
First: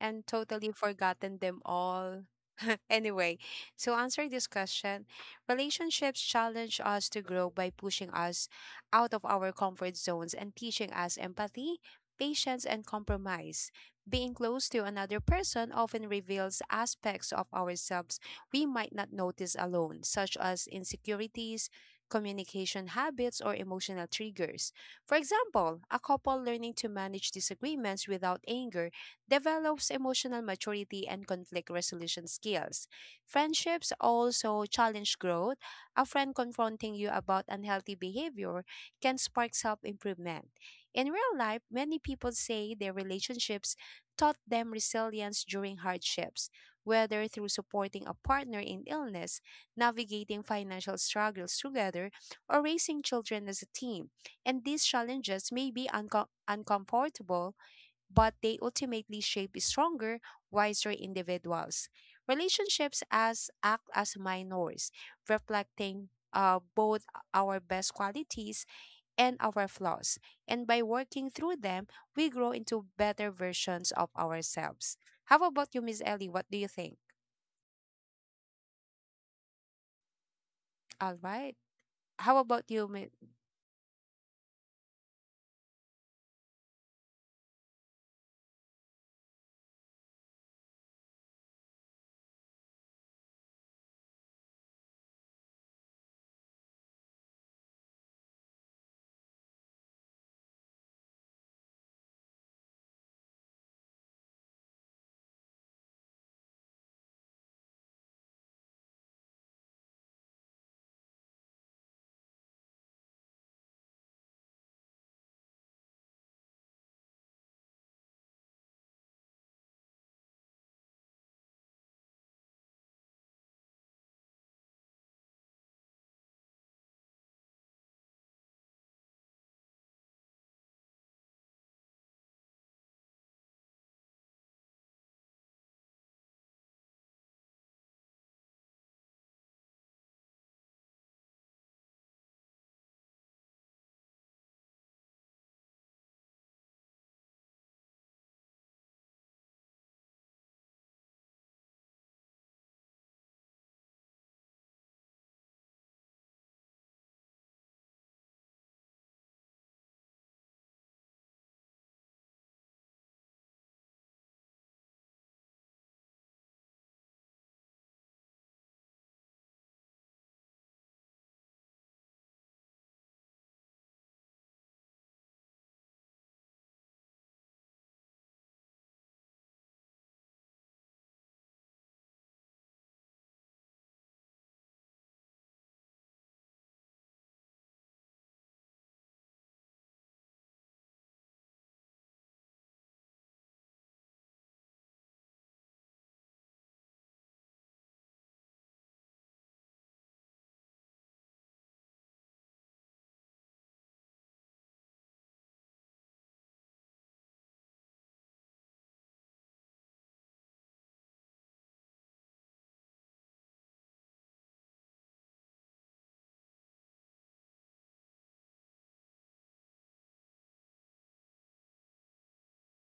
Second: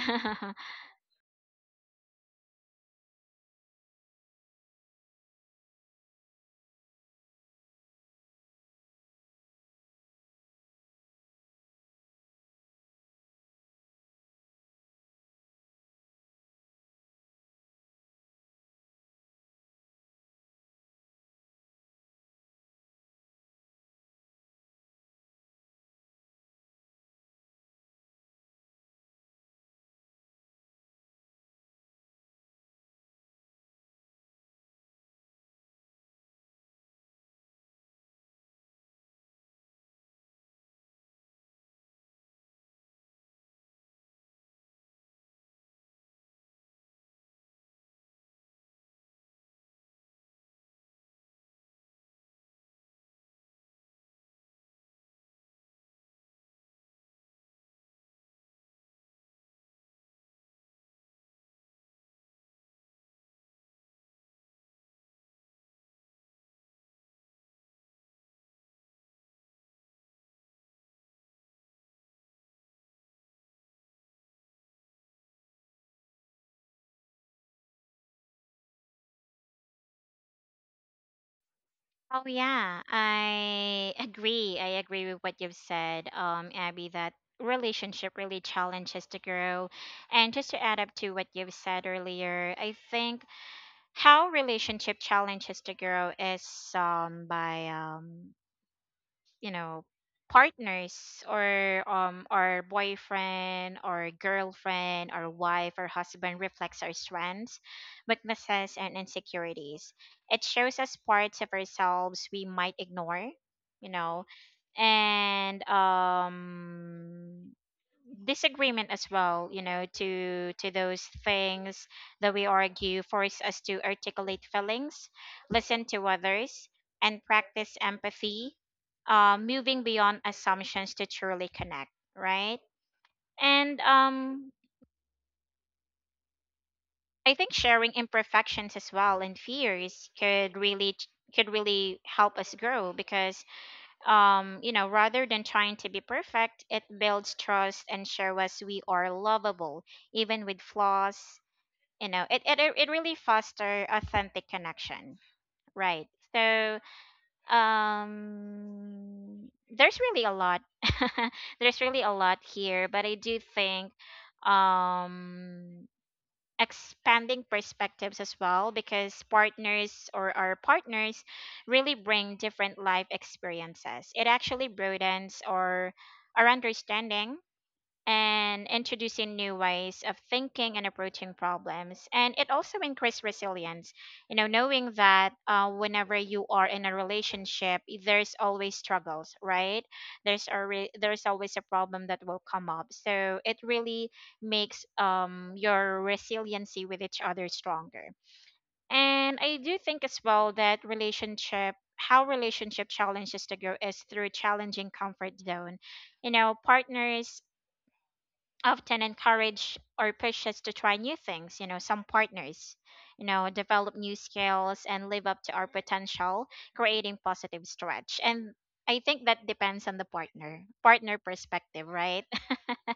[SPEAKER 2] and totally forgotten them all. Anyway, so answer this question, relationships challenge us to grow by pushing us out of our comfort zones and teaching us empathy, patience, and compromise. Being close to another person often reveals aspects of ourselves we might not notice alone, such as insecurities, communication habits, or emotional triggers. For example, a couple learning to manage disagreements without anger develops emotional maturity and conflict resolution skills. Friendships also challenge growth. A friend confronting you about unhealthy behavior can spark self improvement. In real life, many people say their relationships taught them resilience during hardships, whether through supporting a partner in illness, navigating financial struggles together, or raising children as a team. And these challenges may be uncomfortable, but they ultimately shape stronger, wiser individuals. Relationships as act as mirrors, reflecting both our best qualities and our flaws. And by working through them, we grow into better versions of ourselves. How about you, Miss Ellie? What do you think? All right.
[SPEAKER 1] Oh
[SPEAKER 2] How about
[SPEAKER 1] yeah,
[SPEAKER 2] you,
[SPEAKER 1] I agree. I agree with what you've said, Abby, that relationship really challenges to grow. And just to add up to what you've said earlier, I think how relationship challenges to grow is by you know partners or our boyfriend or girlfriend or wife or husband reflects our strengths, weaknesses and insecurities. It shows us parts of ourselves we might ignore, you know, and disagreement as well, you know, to those things that we argue, force us to articulate feelings, listen to others, and practice empathy, moving beyond assumptions to truly connect, right? And I think sharing imperfections as well and fears could really help us grow because you know, rather than trying to be perfect, it builds trust and shows us we are lovable even with flaws. You know it really foster authentic connection, right? So um there's really a lot, there's really a lot here, but I do think um expanding perspectives as well, because partners or our partners really bring different life experiences. It actually broadens our understanding and introducing new ways of thinking and approaching problems. And it also increased resilience, you know, knowing that whenever you are in a relationship, there's always struggles, right? There's always a problem that will come up. So it really makes your resiliency with each other stronger. And I do think as well that relationship, how relationship challenges to grow is through challenging comfort zone. You know partners often encourage or push us to try new things, you know, some partners, you know, develop new skills and live up to our potential, creating positive stretch. And I think that depends on the partner partner perspective, right?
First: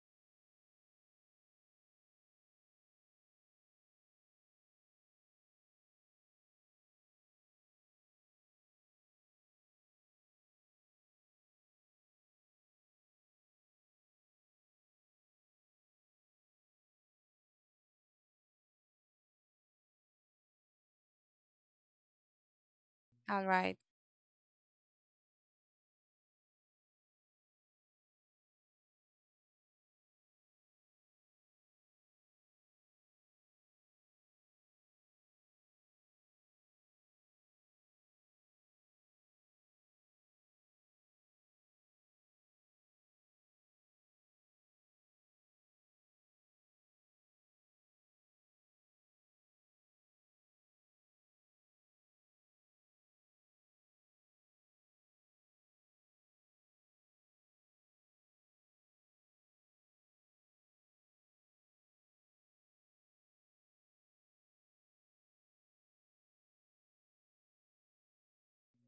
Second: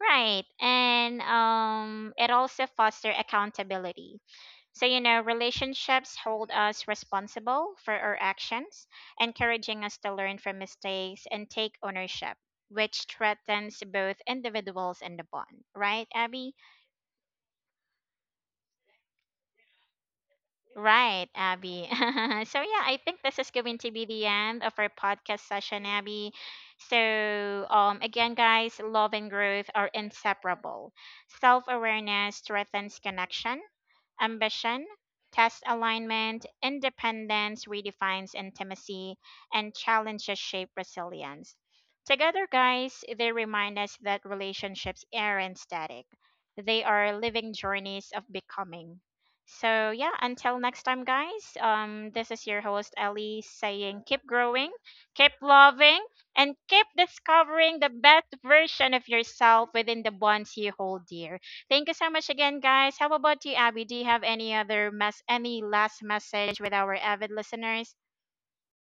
[SPEAKER 1] Right. And it also foster accountability. So you know, relationships hold us responsible for our actions, encouraging us to learn from mistakes and take ownership, which strengthens both individuals and the bond. Right, Abby? Right, Abby. So yeah, I think
[SPEAKER 2] all
[SPEAKER 1] this is
[SPEAKER 2] right?
[SPEAKER 1] going to be the end of our podcast session, Abby. So again guys, love and growth are inseparable. Self-awareness strengthens connection. Ambition, test alignment, independence redefines intimacy, and challenges shape resilience. Together, guys, they remind us that relationships aren't static, they are living journeys of becoming. So, yeah, until next time, guys, this is your host, Ellie, saying keep growing, keep loving, and keep discovering the best version of yourself within the bonds you hold dear. Thank you so much again, guys. How about you, Abby? Do you have any other mess, any last message with our avid listeners?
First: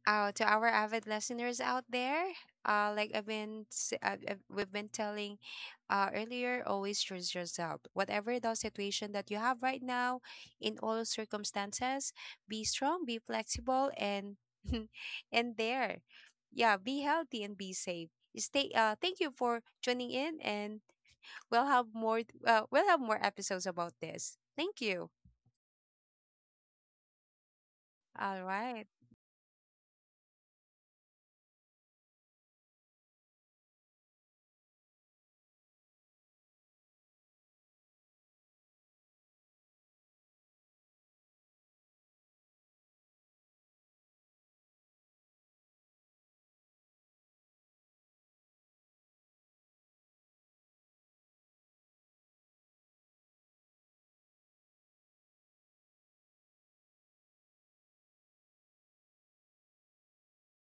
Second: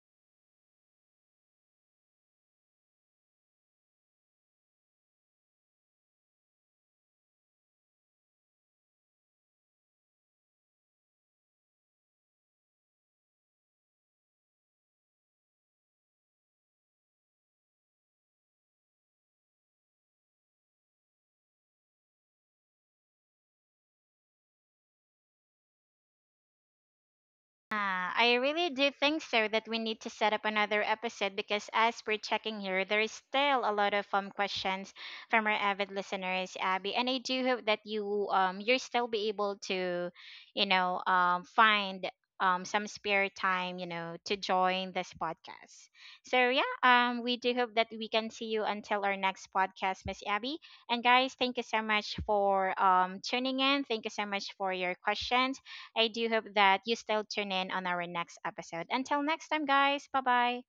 [SPEAKER 2] to our avid listeners out there, like we've been telling earlier, always trust yourself. Whatever the situation that you have right now, in all circumstances, be strong, be flexible, and and there, yeah, be healthy and be safe. Stay. Thank you for tuning in, and we'll have more. We'll have more episodes about this. Thank you.
[SPEAKER 1] Ah, I
[SPEAKER 2] All
[SPEAKER 1] really
[SPEAKER 2] right.
[SPEAKER 1] do think so that we need to set up another episode, because as we're checking here, there is still a lot of questions from our avid listeners, Abby, and I do hope that you you'll still be able to, you know, find some spare time, you know, to join this podcast. So yeah, we do hope that we can see you until our next podcast, Miss Abby. And guys, thank you so much for tuning in. Thank you so much for your questions. I do hope that you still tune in on our next episode. Until next time, guys, bye bye.